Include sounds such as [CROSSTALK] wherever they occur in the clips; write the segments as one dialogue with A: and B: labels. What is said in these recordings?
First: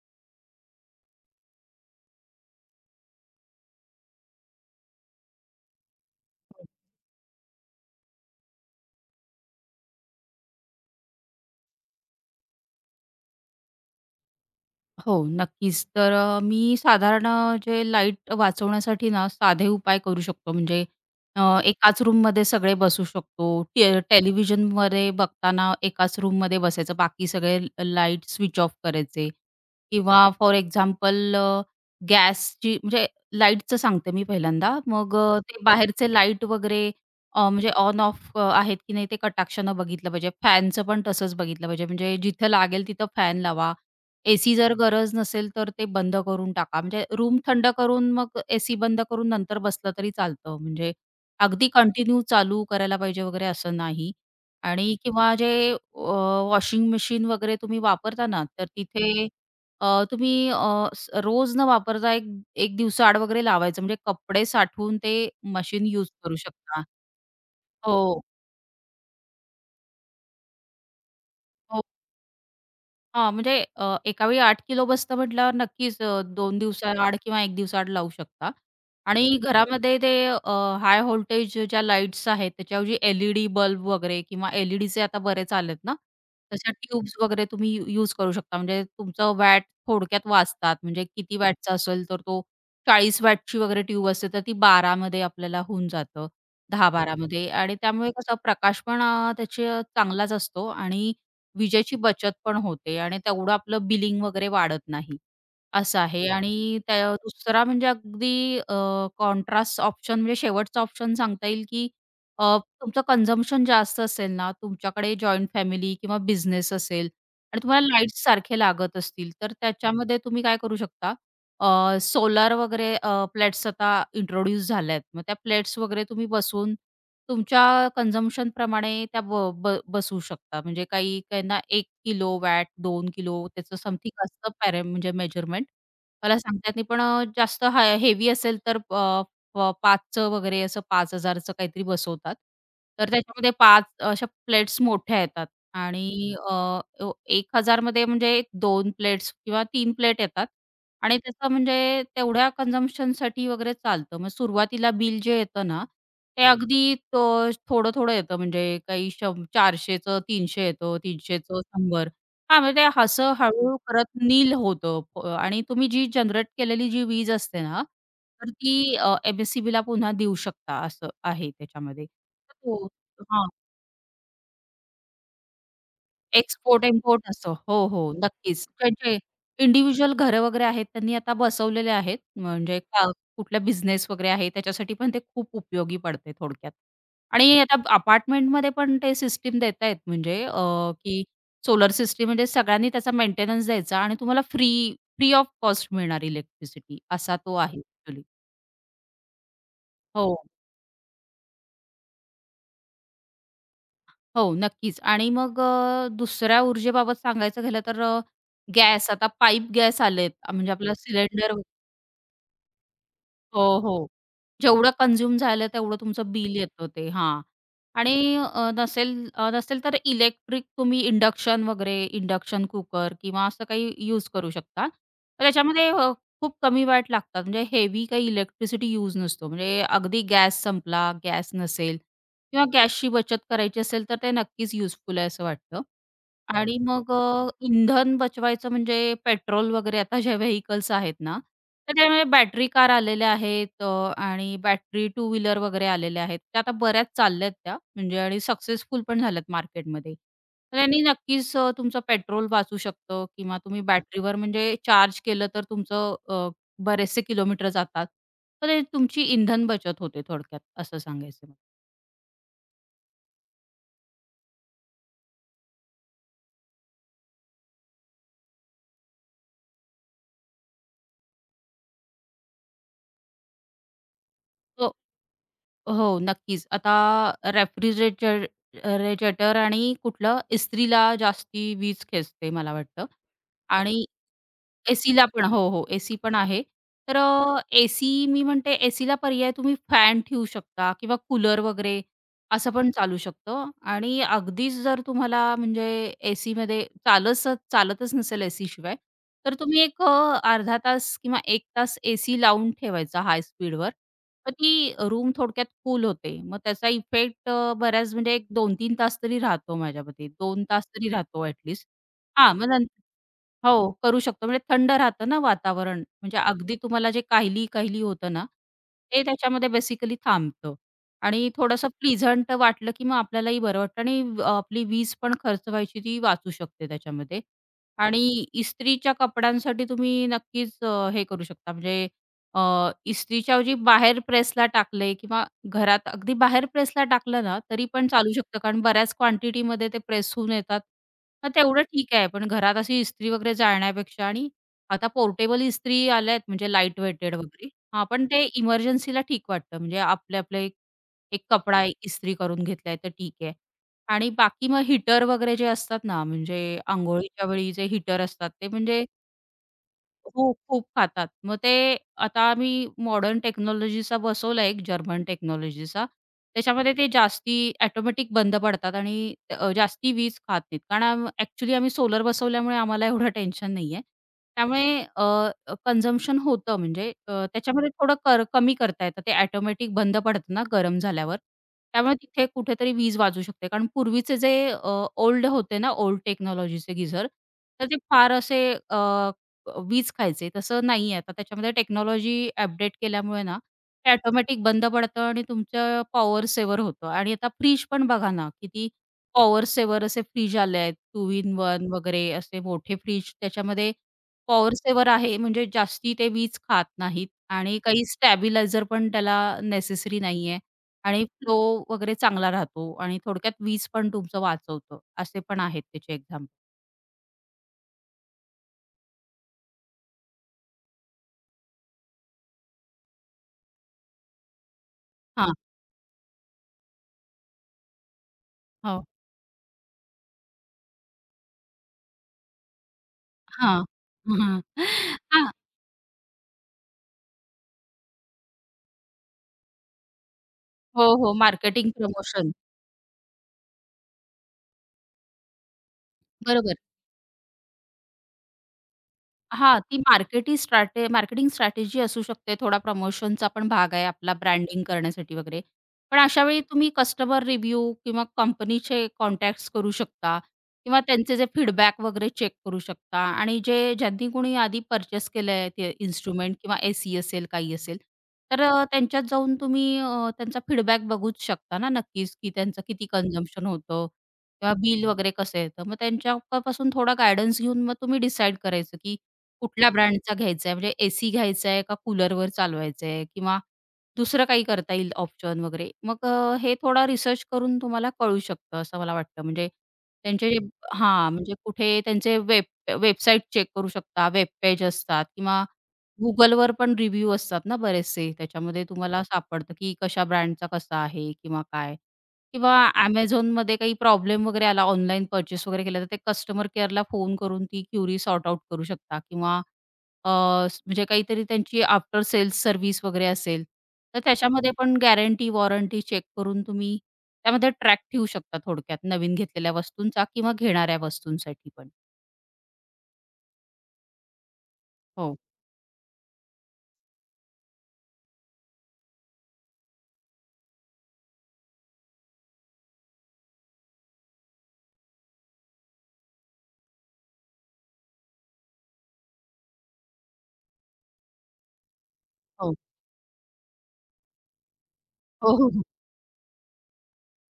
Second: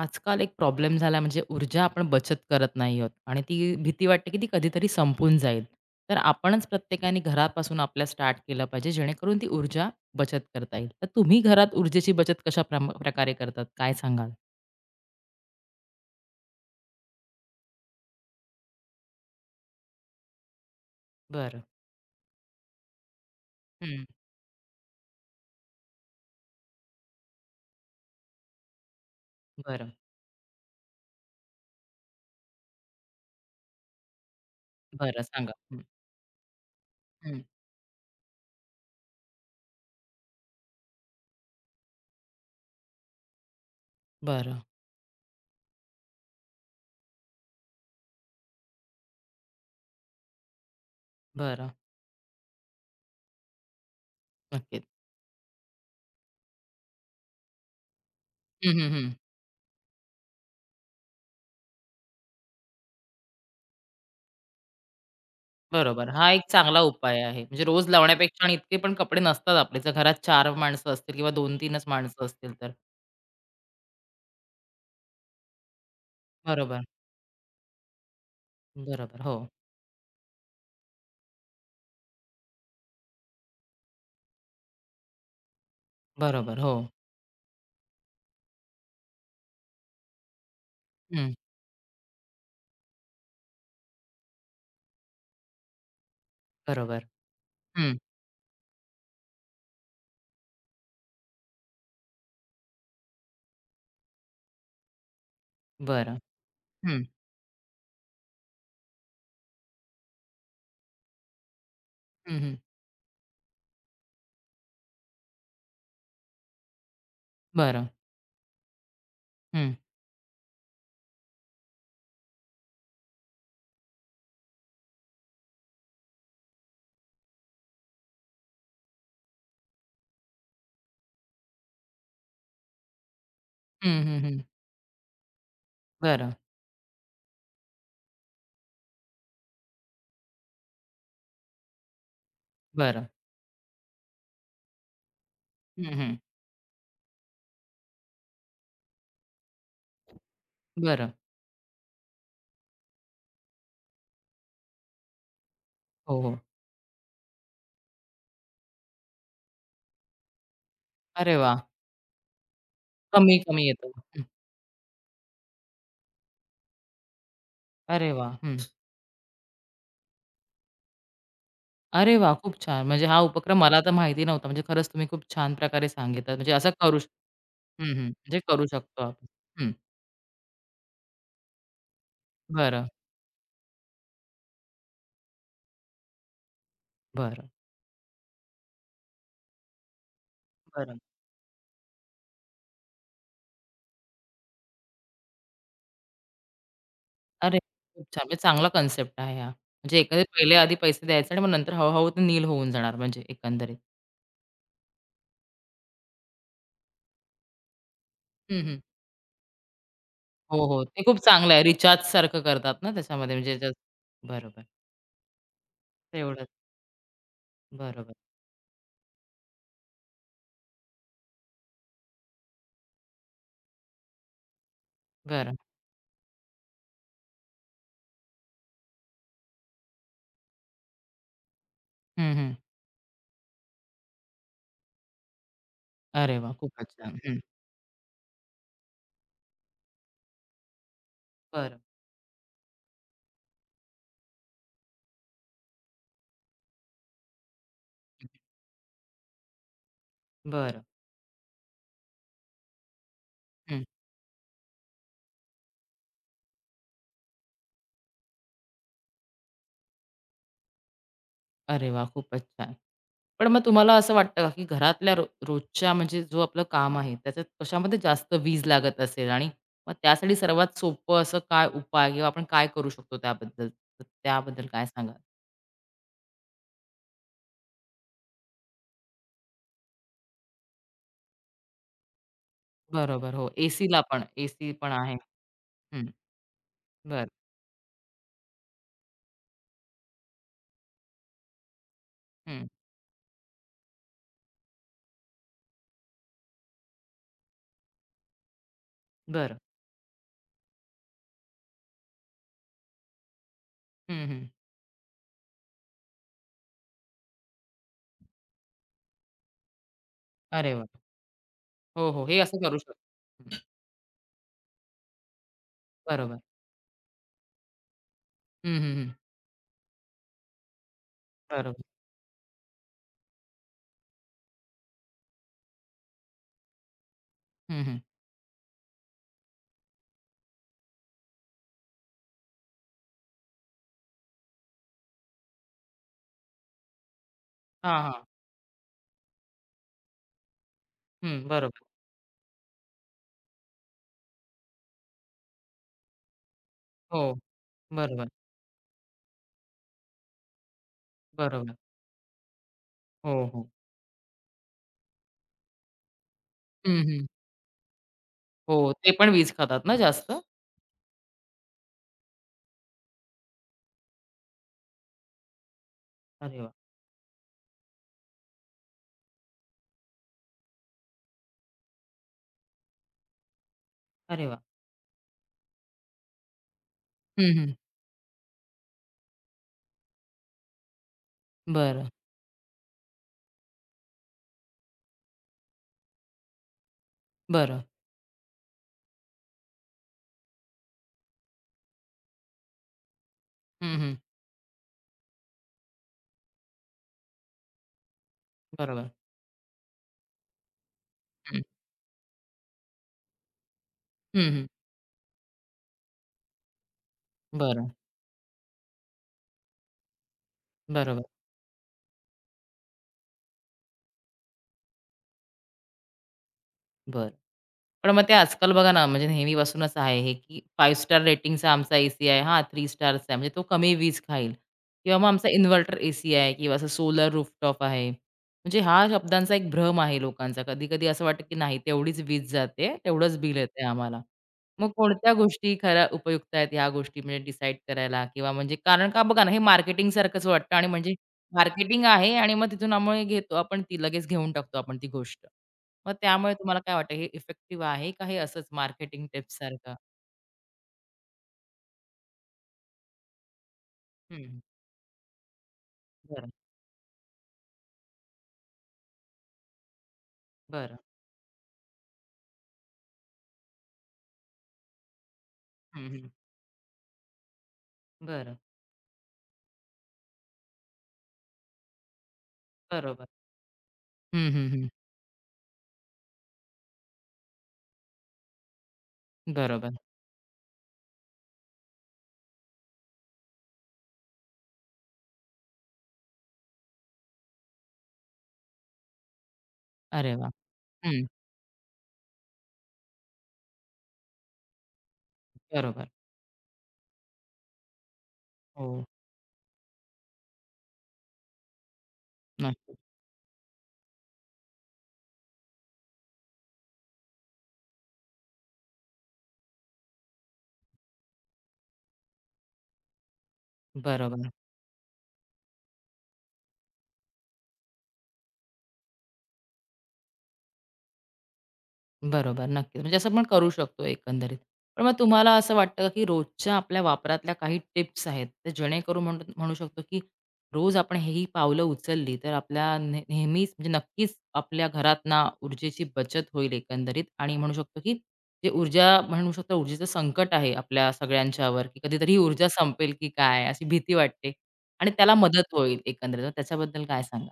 A: आजकाल एक प्रॉब्लेम झाला म्हणजे ऊर्जा आपण बचत करत नाही आहोत आणि ती भीती वाटते की ती कधीतरी संपून जाईल. तर आपणच प्रत्येकाने घरापासून आपल्या स्टार्ट केलं पाहिजे जेणेकरून ती ऊर्जा बचत करता येईल. तर तुम्ही घरात ऊर्जेची बचत कशा प्रकारे करतात? काय सांगाल?
B: हो, नक्कीच. तर मी साधारण जे लाईट वाचवण्यासाठी ना साधे उपाय करू शकतो. म्हणजे अ,
A: बरं.
B: एकाच रूममध्ये सगळे बसू शकतो.
A: हं.
B: टेलिव्हिजनमध्ये बघताना एकाच रूममध्ये बसायचं. बाकी सगळे लाईट स्विच ऑफ करायचे
A: बरं.
B: किंवा फॉर एक्झाम्पल गॅसची म्हणजे लाईटचं सांगते मी पहिल्यांदा. मग
A: बरं सांगा.
B: ते
A: हं.
B: बाहेरचे लाईट वगैरे
A: हं.
B: म्हणजे ऑन ऑफ आहेत की नाही ते कटाक्षानं बघितलं पाहिजे. फॅनचं पण तसंच बघितलं पाहिजे. म्हणजे जिथं लागेल तिथं फॅन लावा. एसी
A: बरं.
B: जर गरज नसेल, तर ते बंद करून टाका. म्हणजे रूम थंड करून मग एसी बंद करून नंतर बसलं तरी चालतं. म्हणजे अगदी
A: बरं.
B: कंटिन्यू चालू करायला पाहिजे वगैरे असं नाही.
A: नक्कीच.
B: आणि किंवा जे वॉशिंग मशीन वगैरे तुम्ही वापरता ना, तर
A: हं, हं, हं.
B: तिथे तुम्ही अ, स रोज न वापरता एक एक दिवसाआड वगैरे लावायचं. म्हणजे कपडे साठवून ते मशीन
A: बरोबर.
B: यूज
A: हा
B: करू
A: एक चांगला
B: शकता.
A: उपाय आहे. म्हणजे रोज
B: हो.
A: लावण्यापेक्षा आणि इतके पण कपडे नसतात आपले. जर घरात 4 माणसं असतील किंवा 2-3च माणसं असतील तर.
B: हां, म्हणजे एकावेळी 8 किलो बसतं म्हटल्यावर नक्कीच 2
A: बरोबर.
B: दिवसाआड किंवा 1 दिवसाआड लावू शकता.
A: बरोबर. हो.
B: आणि घरामध्ये ते हाय व्होल्टेज ज्या लाईट्स आहेत त्याच्याऐवजी LED बल्ब वगैरे किंवा एल ई आता बरेच आलेत ना,
A: बरोबर,
B: तशा
A: हो.
B: ट्यूब्स वगैरे तुम्ही यूज करू शकता. म्हणजे तुमचं वॅट थोडक्यात वाचतात. म्हणजे
A: हं,
B: किती वॅटचा असेल तर तो 40 वॅटची वगैरे ट्यूब असते तर ती 12 आपल्याला होऊन जातं.
A: बरोबर.
B: 10-12 आणि
A: हं,
B: त्यामुळे कसा प्रकाश पण त्याचे चांगलाच असतो आणि विजेची बचत पण होते आणि तेवढं आपलं बिलिंग वगैरे वाढत नाही, असं
A: बरं.
B: आहे. आणि
A: हं,
B: त्या दुसरा म्हणजे अगदी कॉन्ट्रास्ट ऑप्शन म्हणजे शेवटचा ऑप्शन सांगता येईल, की
A: हं, हं.
B: अ, तुमचं कन्झम्पशन जास्त असेल ना, तुमच्याकडे जॉइंट फॅमिली किंवा बिझनेस असेल आणि तुम्हाला
A: बरं.
B: लाईट्स सारखे लागत असतील, तर
A: हं,
B: त्याच्यामध्ये तुम्ही काय करू शकता सोलार वगैरे प्लेट्स आता इंट्रोड्यूस झाल्यात. मग त्या प्लेट्स वगैरे तुम्ही बसवून तुमच्या कन्झम्पशन प्रमाणे त्या ब ब बसवू शकता. म्हणजे काही काहींना एक किलो वॅट, दोन किलो त्याचं
A: हं, हं,
B: समथिंग
A: हं.
B: असतं पॅरे म्हणजे मेजरमेंट.
A: बरं,
B: मला सांगता येत नाही पण जास्त हाय हेवी असेल तर 5चं वगैरे असं 5,000चं काहीतरी बसवतात.
A: बरं.
B: तर त्याच्यामध्ये 5 अशा प्लेट्स मोठ्या येतात
A: हं, हं.
B: आणि अ, अ, 1,000मध्ये म्हणजे 2 प्लेट्स किंवा 3 प्लेट येतात.
A: बरं.
B: आणि त्याचं म्हणजे तेवढ्या कन्झम्पशनसाठी वगैरे चालतं. मग सुरुवातीला बिल जे येतं ना,
A: हो, हो.
B: ते हं. अगदी थोडं-थोडं येतं म्हणजे काही शं 400चं 300 येतं,
A: अरे
B: 300चं
A: वाह!
B: 100 हां, म्हणजे ते असं
A: कमी-कमी
B: हळूहळू
A: येतं.
B: करत
A: हं.
B: नील होतं आणि तुम्ही जी जनरेट केलेली जी वीज असते ना,
A: अरे वाह!
B: तर
A: हं.
B: ती पुन्हा देऊ शकता असं आहे त्याच्यामध्ये.
A: अरे वाह! खूप छान.
B: हो.
A: म्हणजे हा उपक्रम मला तर माहिती नव्हता. म्हणजे खरंच तुम्ही खूप छान प्रकारे सांगितलं. म्हणजे असं करू श
B: एक्सपोर्ट-इम्पोर्ट असतो. हो,
A: हं,
B: हो.
A: हं. म्हणजे
B: नक्कीच.
A: करू शकतो
B: ज्यांचे
A: आपण. हं.
B: इंडिव्हिज्युअल घरं वगैरे आहेत, त्यांनी आता बसवलेले आहेत. म्हणजे
A: बरं,
B: कुठला बिझनेस वगैरे आहे, त्याच्यासाठी पण ते खूप उपयोगी पडते थोडक्यात.
A: बरं,
B: आणि आता अपार्टमेंटमध्ये पण ते सिस्टम देत आहेत म्हणजे
A: बरं.
B: की सोलर सिस्टम म्हणजे सगळ्यांनी त्याचा मेंटेनन्स द्यायचा आणि तुम्हाला फ्री फ्री ऑफ कॉस्ट मिळणार इलेक्ट्रिसिटी असा तो
A: अरे
B: आहे
A: खूप
B: ॲक्चुअली.
A: छान. म्हणजे चांगला कन्सेप्ट आहे हा. म्हणजे एकंदरीत
B: हो.
A: पहिले आधी पैसे द्यायचे आणि मग नंतर हळू-हळू ते नील होऊन जाणार म्हणजे एकंदरीत.
B: हो, नक्कीच. आणि मग दुसऱ्या ऊर्जेबाबत सांगायचं झालं तर
A: हं, हं.
B: गॅस आता पाईप गॅस आलेत.
A: हो,
B: म्हणजे
A: हो.
B: आपला
A: ते खूप
B: सिलेंडर
A: चांगलं आहे. रिचार्जसारखं करतात ना त्याच्यामध्ये म्हणजे
B: हो, हो.
A: जस्ट बरोबर.
B: जेवढं कंझ्युम झालं तेवढं तुमचं
A: तेवढंच.
B: बिल येतं ते. हां.
A: बरोबर.
B: आणि नसेल तर इलेक्ट्रिक तुम्ही इंडक्शन वगैरे इंडक्शन कुकर किंवा असं काही यूज करू शकता. तर
A: बरं.
B: त्याच्यामध्ये खूप कमी वॅट लागतात. म्हणजे हेवी काही इलेक्ट्रिसिटी यूज नसतो. म्हणजे अगदी गॅस संपला, गॅस नसेल
A: हं, हं.
B: किंवा गॅसची बचत करायची असेल तर ते नक्कीच युजफुल आहे असं वाटतं.
A: अरे वाह!
B: आणि
A: खूपच
B: मग
A: छान. हं.
B: इंधन बचवायचं म्हणजे पेट्रोल वगैरे आता ज्या व्हेइकल्स आहेत ना,
A: बरं.
B: तर त्यामुळे बॅटरी कार आलेल्या आहेत आणि बॅटरी टू व्हीलर वगैरे आलेल्या आहेत. त्या आता बऱ्याच चालल्यात त्या म्हणजे
A: हम्म.
B: आणि सक्सेसफुल पण झाल्यात मार्केटमध्ये. तर
A: बरं.
B: त्यांनी नक्कीच तुमचं पेट्रोल वाचू शकतं किंवा तुम्ही
A: हं.
B: बॅटरीवर म्हणजे चार्ज केलं तर तुमचं बरेचसे किलोमीटर जातात. तर हे तुमची इंधन बचत होते थोडक्यात असं सांगायचं मला.
A: अरे वाह! खूपच छान. पण मग तुम्हाला असं वाटतं का, की घरातल्या रोजच्या म्हणजे जो आपलं काम आहे, त्याच्यात कशामध्ये जास्त वीज लागत असेल आणि मग त्यासाठी सर्वात सोपं असं काय उपाय किंवा आपण काय करू शकतो त्याबद्दल? तर त्याबद्दल काय सांगाल?
B: हो, नक्कीच. आता रेजरेटर आणि कुठलं इस्त्रीला जास्ती वीज खेचते मला वाटतं हो.
A: बरोबर. हो. एसीला
B: आणि
A: पण, एसी पण आहे.
B: एसीला पण हो, हो,
A: हं.
B: एसी पण आहे. तर
A: बरं.
B: एसी मी म्हणते एसीला पर्याय तुम्ही फॅन ठेवू शकता किंवा कूलर वगैरे
A: हं.
B: असं पण चालू शकतं आणि अगदीच जर तुम्हाला म्हणजे एसीमध्ये चालच चालतच नसेल एसीशिवाय, तर
A: बरं.
B: तुम्ही एक अर्धा तास किंवा 1 तास एसी लावून ठेवायचा हाय स्पीडवर
A: हं, हं.
B: मग ती रूम थोडक्यात कूल होते. मग त्याचा इफेक्ट बऱ्याच म्हणजे एक 2 तीन तास तरी राहतो माझ्या मते. 2
A: अरे वाह!
B: तास तरी राहतो ॲट लीस्ट.
A: हो, हो. हे
B: हां,
A: असं
B: मग
A: करू
B: नंतर
A: शकतो. हं,
B: हो, करू शकतो. म्हणजे थंड राहतं ना वातावरण. म्हणजे
A: बरोबर.
B: अगदी तुम्हाला जे काहिली-काहिली होतं ना,
A: हं, हं, हं.
B: ते त्याच्यामध्ये बेसिकली थांबतं आणि थोडंसं
A: बरोबर.
B: प्लीझंट वाटलं, की मग आपल्यालाही बरं वाटतं आणि आपली वीज पण खर्च व्हायची ती वाचू शकते त्याच्यामध्ये.
A: हं, हं.
B: आणि इस्त्रीच्या कपड्यांसाठी तुम्ही नक्कीच हे करू शकता म्हणजे अ, इस्त्रीच्या ऐवजी बाहेर प्रेसला टाकले किंवा घरात अगदी बाहेर प्रेसला टाकलं ना, तरी
A: हां,
B: पण
A: हां.
B: चालू शकतं कारण बऱ्याच क्वांटिटीमध्ये ते प्रेस होऊन येतात.
A: हं,
B: मग
A: बरोबर.
B: तेवढं ठीक आहे, पण घरात अशी इस्त्री वगैरे जाळण्यापेक्षा आणि आता पोर्टेबल इस्त्री आल्या आहेत म्हणजे लाईट
A: हो,
B: वेटेड वगैरे. हां, पण
A: बरोबर,
B: ते इमर्जन्सीला ठीक वाटतं म्हणजे आपले-आपले एक एक
A: बरोबर.
B: कपडा इस्त्री करून घेतलाय तर ठीक
A: हो,
B: आहे.
A: हो.
B: आणि बाकी मग हीटर वगैरे जे असतात ना, म्हणजे
A: हं, हं.
B: अंघोळीच्या वेळी जे हीटर असतात ते
A: हो,
B: म्हणजे
A: ते पण वीज खातात ना जास्त?
B: हो, खूप खातात. मग ते आता आम्ही मॉडर्न टेक्नॉलॉजीचा बसवला एक जर्मन टेक्नॉलॉजीचा.
A: अरे वाह!
B: त्याच्यामध्ये ते जास्ती ऑटोमॅटिक बंद पडतात आणि जास्ती वीज खात नाहीत. कारण ॲक्चुअली आम्ही सोलर बसवल्यामुळे आम्हाला एवढं टेन्शन नाहीये.
A: अरे वाह!
B: त्यामुळे कन्झम्पशन होतं म्हणजे
A: हं, हं.
B: त्याच्यामध्ये थोडं कमी करता येतं. ते ऑटोमॅटिक बंद पडतं ना गरम झाल्यावर.
A: बरं,
B: त्यामुळे तिथे कुठेतरी वीज वाचू शकते. कारण पूर्वीचे जे ओल्ड होते ना, ओल्ड टेक्नॉलॉजीचे गीझर,
A: बरं.
B: तर ते फार असे वीज खायचे तसं नाही आहे. आता त्याच्यामध्ये टेक्नॉलॉजी अपडेट केल्यामुळे ना,
A: हं,
B: ते
A: हं.
B: ऑटोमॅटिक बंद पडतं आणि तुमचं पॉवर सेव्हर होतं आणि आता फ्रिज पण बघा ना, किती
A: बरोबर.
B: पॉवर सेवर असे फ्रीज आले आहेत. 2 इन
A: हं,
B: 1 वगैरे असे मोठे फ्रिज त्याच्यामध्ये
A: हं, हं.
B: पॉवर सेव्हर आहे म्हणजे जास्ती ते वीज खात नाहीत आणि
A: बरं,
B: काही स्टॅबिलायझर पण त्याला नेसेसरी नाही आहे
A: बरोबर,
B: आणि फ्लो वगैरे चांगला राहतो आणि थोडक्यात वीज पण तुमचं वाचवतं. असे पण आहेत त्याचे एक्झाम्पल.
A: बरं. पण मग ते आजकाल बघा ना, म्हणजे नेहमीपासूनच आहे हे, की 5 स्टार रेटिंगचा आमचा एसी आहे. हां, 3 स्टारचा आहे. म्हणजे तो कमी वीज खाईल किंवा मग आमचा
B: हां,
A: इन्व्हर्टर एसी आहे किंवा असं सोलर रूफटॉप आहे. म्हणजे
B: हो.
A: हा शब्दांचा एक भ्रम आहे लोकांचा. कधी-कधी असं वाटतं, की नाही तेवढीच वीज जाते, तेवढंच बिल
B: हां.
A: येतंय आम्हाला.
B: [LAUGHS] हं, हां.
A: मग कोणत्या
B: हां.
A: गोष्टी खऱ्या उपयुक्त आहेत ह्या गोष्टी म्हणजे डिसाईड करायला किंवा म्हणजे कारण का बघा ना, हे मार्केटिंगसारखंच वाटतं आणि
B: हो,
A: म्हणजे
B: हो. मार्केटिंग
A: मार्केटिंग आहे
B: प्रमोशन.
A: आणि मग तिथून आम्ही घेतो आपण ती लगेच घेऊन टाकतो आपण ती गोष्ट. मग त्यामुळे
B: बरोबर.
A: तुम्हाला काय वाटतं हे इफेक्टिव्ह आहे का हे असंच मार्केटिंग टिप्स
B: हां,
A: सारखं?
B: ती मार्केटी स्ट्रॅटे मार्केटिंग स्ट्रॅटेजी असू शकते. थोडा प्रमोशनचा पण भाग आहे आपला
A: हं.
B: ब्रँडिंग करण्यासाठी वगैरे. पण अशा
A: बरं,
B: वेळी तुम्ही कस्टमर रिव्ह्यू किंवा कंपनीचे कॉन्टॅक्ट्स करू शकता
A: बरं.
B: किंवा त्यांचे जे फीडबॅक वगैरे चेक करू शकता आणि जे ज्यांनी कोणी आधी पर्चेस केलं आहे ते
A: हं, हं.
B: इन्स्ट्रुमेंट किंवा एसी असेल, काही असेल,
A: बरं.
B: तर त्यांच्यात जाऊन तुम्ही त्यांचा फीडबॅक बघूच शकता ना नक्कीच, की त्यांचं किती
A: बरोबर.
B: कन्झम्पशन होतं
A: हं, हं,
B: किंवा
A: हं.
B: बिल वगैरे कसं येतं. मग त्यांच्यापासून थोडा गाईडन्स घेऊन मग तुम्ही डिसाईड करायचं, की कुठल्या
A: बरोबर.
B: ब्रँडचा घ्यायचा आहे? म्हणजे एसी घ्यायचा आहे का कूलरवर चालवायचं आहे किंवा दुसरं काही करता येईल ऑप्शन वगैरे. मग हे थोडा रिसर्च करून तुम्हाला कळू शकतं असं मला वाटतं. म्हणजे
A: अरे वाह!
B: त्यांचे जे
A: हं.
B: हां, म्हणजे कुठे त्यांचे वेबसाईट चेक करू शकता, वेब पेज असतात किंवा
A: बरोबर.
B: Googleवर पण रिव्ह्यू असतात ना बरेचसे. त्याच्यामध्ये
A: हो.
B: तुम्हाला सापडतं की कशा ब्रँडचा कसा आहे किंवा काय. किंवा
A: नक्कीच.
B: Amazonमध्ये काही प्रॉब्लेम वगैरे आला, ऑनलाईन पर्चेस वगैरे केलं, तर ते कस्टमर केअरला फोन करून ती क्युरी सॉर्ट आउट करू शकता किंवा अ, स म्हणजे काहीतरी त्यांची आफ्टर सेल्स सर्व्हिस वगैरे असेल, तर
A: बरोबर.
B: त्याच्यामध्ये पण गॅरंटी, वॉरंटी चेक करून तुम्ही त्यामध्ये ट्रॅक ठेवू शकता थोडक्यात नवीन घेतलेल्या वस्तूंचा किंवा घेणाऱ्या वस्तूंसाठी पण.
A: बरोबर, नक्कीच. म्हणजे असं पण करू शकतो एकंदरीत. पण मग
B: हो,
A: तुम्हाला असं वाटतं का, की रोजच्या आपल्या वापरातल्या काही टिप्स आहेत, तर जेणेकरून म्हणू म्हणू शकतो, की रोज आपण हे ही पावलं उचलली, तर आपल्या नेहमीच म्हणजे नक्कीच आपल्या घरात ना ऊर्जेची बचत होईल एकंदरीत आणि म्हणू शकतो, की जे ऊर्जा म्हणू शकतो ऊर्जेचं संकट आहे आपल्या सगळ्यांच्यावर, की कधीतरी ही ऊर्जा
B: हो.
A: संपेल की काय, अशी भीती वाटते आणि त्याला
B: हो,
A: मदत
B: हो.
A: होईल एकंदरीत. तर त्याच्याबद्दल काय सांगाल?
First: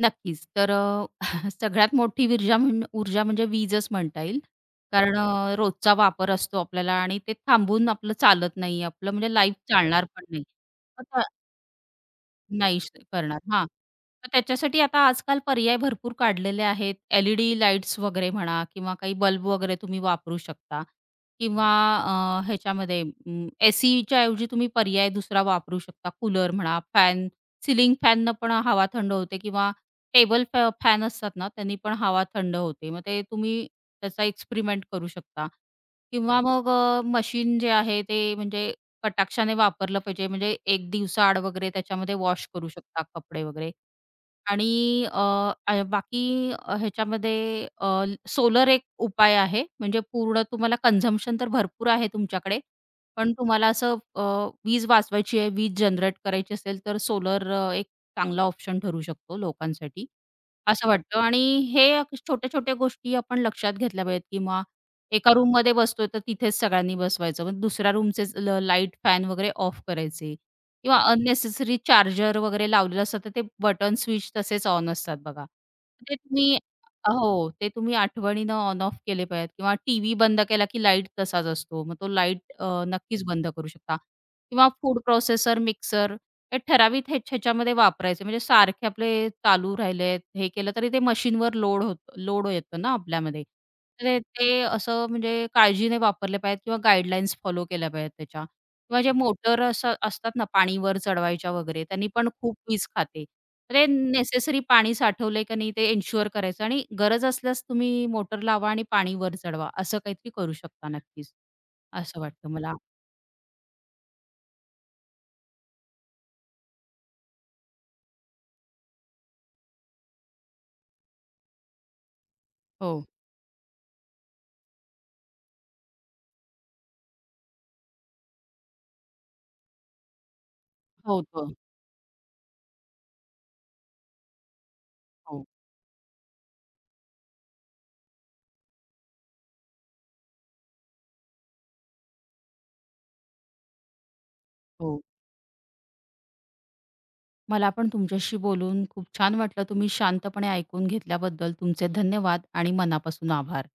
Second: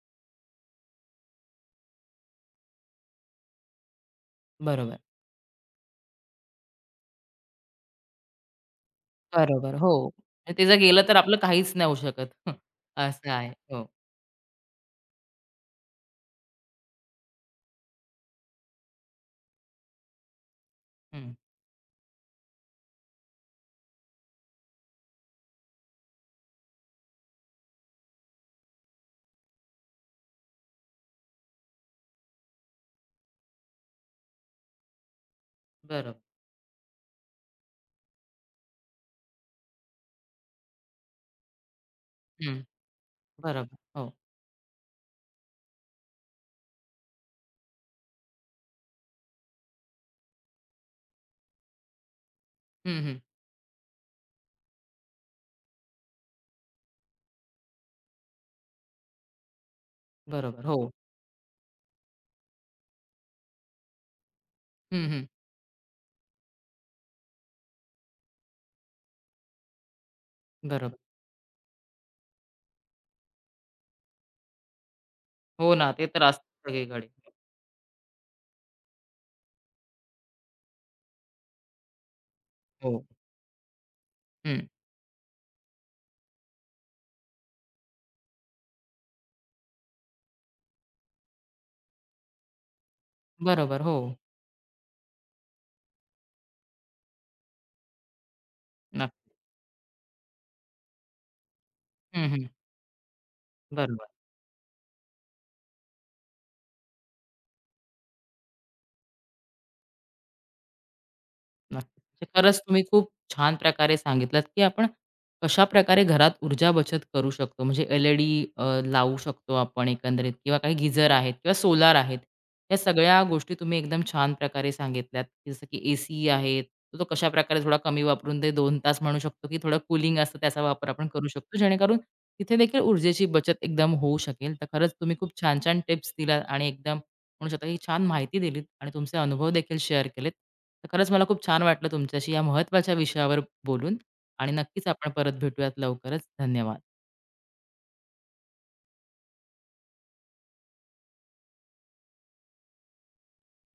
B: नक्कीच. तर [LAUGHS] सगळ्यात मोठी विर्जा म्हण ऊर्जा म्हणजे वीजच म्हणता येईल.
A: बरोबर.
B: कारण रोजचा वापर असतो आपल्याला आणि ते थांबून आपलं चालत नाही. आपलं म्हणजे लाईफ
A: बरोबर,
B: चालणार
A: हो.
B: पण नाही.
A: म्हणजे ते जर गेलं तर आपलं काहीच नाही होऊ शकत. [LAUGHS]
B: नाही
A: असं
B: करणार.
A: आहे.
B: हां.
A: हो.
B: मग त्याच्यासाठी आता आजकाल पर्याय भरपूर काढलेले आहेत. LED लाईट्स वगैरे म्हणा किंवा काही बल्ब वगैरे तुम्ही वापरू शकता
A: हं.
B: किंवा ह्याच्यामध्ये एसीच्या ऐवजी तुम्ही पर्याय दुसरा वापरू शकता. कूलर म्हणा, फॅन, सिलिंग फॅननं पण हवा थंड होते किंवा टेबल फॅन असतात ना, त्यांनी पण हवा थंड होते. मग ते तुम्ही त्याचा एक्सपेरिमेंट करू शकता
A: बरोबर.
B: किंवा मग मशीन जे आहे ते म्हणजे कटाक्षाने वापरलं पाहिजे म्हणजे एक दिवसाआड वगैरे त्याच्यामध्ये वॉश
A: हं.
B: करू शकता कपडे वगैरे.
A: बरोबर. हो.
B: आणि अ, अ, बाकी ह्याच्यामध्ये सोलर एक उपाय आहे. म्हणजे पूर्ण तुम्हाला कन्झम्पशन तर भरपूर आहे तुमच्याकडे.
A: हं, हं.
B: पण तुम्हाला असं वीज वाचवायची आहे, वीज जनरेट करायची असेल, तर सोलर एक चांगला ऑप्शन ठरू शकतो लोकांसाठी,
A: बरोबर.
B: असं
A: हो.
B: वाटतं. आणि हे छोट्या-छोट्या गोष्टी आपण लक्षात घेतल्या पाहिजेत किंवा
A: हं, हं.
B: एका रूममध्ये बसतोय, तर तिथेच सगळ्यांनी बसवायचं. मग दुसऱ्या रूमचे लाईट, फॅन वगैरे ऑफ करायचे. किंवा
A: बरोबर.
B: अननेसेसरी चार्जर वगैरे लावलेलं असतं, तर ते बटन स्विच तसेच ऑन असतात बघा.
A: हो ना, ते
B: ते
A: तर असतं
B: तुम्ही
A: सगळीकडे.
B: हो, ते तुम्ही आठवणीनं ऑन ऑफ केले पाहिजेत किंवा टीव्ही बंद केला की लाईट तसाच असतो. मग तो लाईट
A: हो.
B: नक्कीच बंद करू शकता
A: हं.
B: किंवा फूड प्रोसेसर, मिक्सर हे ठराविक ह्याच्यामध्ये वापरायचे. म्हणजे सारखे आपले चालू राहिलेत, हे केलं तरी ते मशीनवर लोड येतं ना आपल्यामध्ये.
A: बरोबर. हो.
B: तर ते ते असं म्हणजे काळजीने वापरले पाहिजेत किंवा गाईडलाईन्स फॉलो केल्या पाहिजेत त्याच्या. किंवा जे
A: नक्की.
B: मोटर असं असतात ना पाणी वर चढवायच्या वगैरे, त्यांनी
A: हं,
B: पण
A: हं.
B: खूप वीज खाते. तर ते
A: बरोबर.
B: नेसेसरी पाणी साठवलंय का नाही ते एन्शुअर करायचं आणि गरज असल्यास तुम्ही मोटर लावा आणि पाणी वर चढवा. असं काहीतरी करू शकता नक्कीच,
A: नक्की.
B: असं
A: म्हणजे
B: वाटतं
A: खरंच
B: मला.
A: तुम्ही खूप छान प्रकारे सांगितलात, की आपण कशाप्रकारे घरात ऊर्जा बचत करू शकतो. म्हणजे LED लावू शकतो आपण एकंदरीत किंवा काही गीझर आहेत किंवा सोलार आहेत. या
B: हो.
A: सगळ्या गोष्टी तुम्ही एकदम छान प्रकारे सांगितल्यात, की जसं की एसी आहे, तो कशाप्रकारे थोडा कमी वापरून ते 2 तास म्हणू शकतो, की थोडं कूलिंग असतं त्याचा वापर आपण
B: हो,
A: करू
B: हो.
A: शकतो. जेणेकरून तिथे देखील ऊर्जेची बचत एकदम होऊ शकेल. तर खरंच तुम्ही खूप
B: हो,
A: छान-छान टिप्स दिल्यात आणि एकदम म्हणू शकता की छान माहिती दिलीत आणि तुमचे अनुभव देखील शेअर केलेत. तर खरंच मला खूप छान वाटलं तुमच्याशी या महत्त्वाच्या विषयावर बोलून आणि नक्कीच
B: हो.
A: आपण परत भेटूयात लवकरच. धन्यवाद.
B: मला पण तुमच्याशी बोलून खूप छान वाटलं. तुम्ही शांतपणे ऐकून घेतल्याबद्दल तुमचे धन्यवाद आणि मनापासून आभार.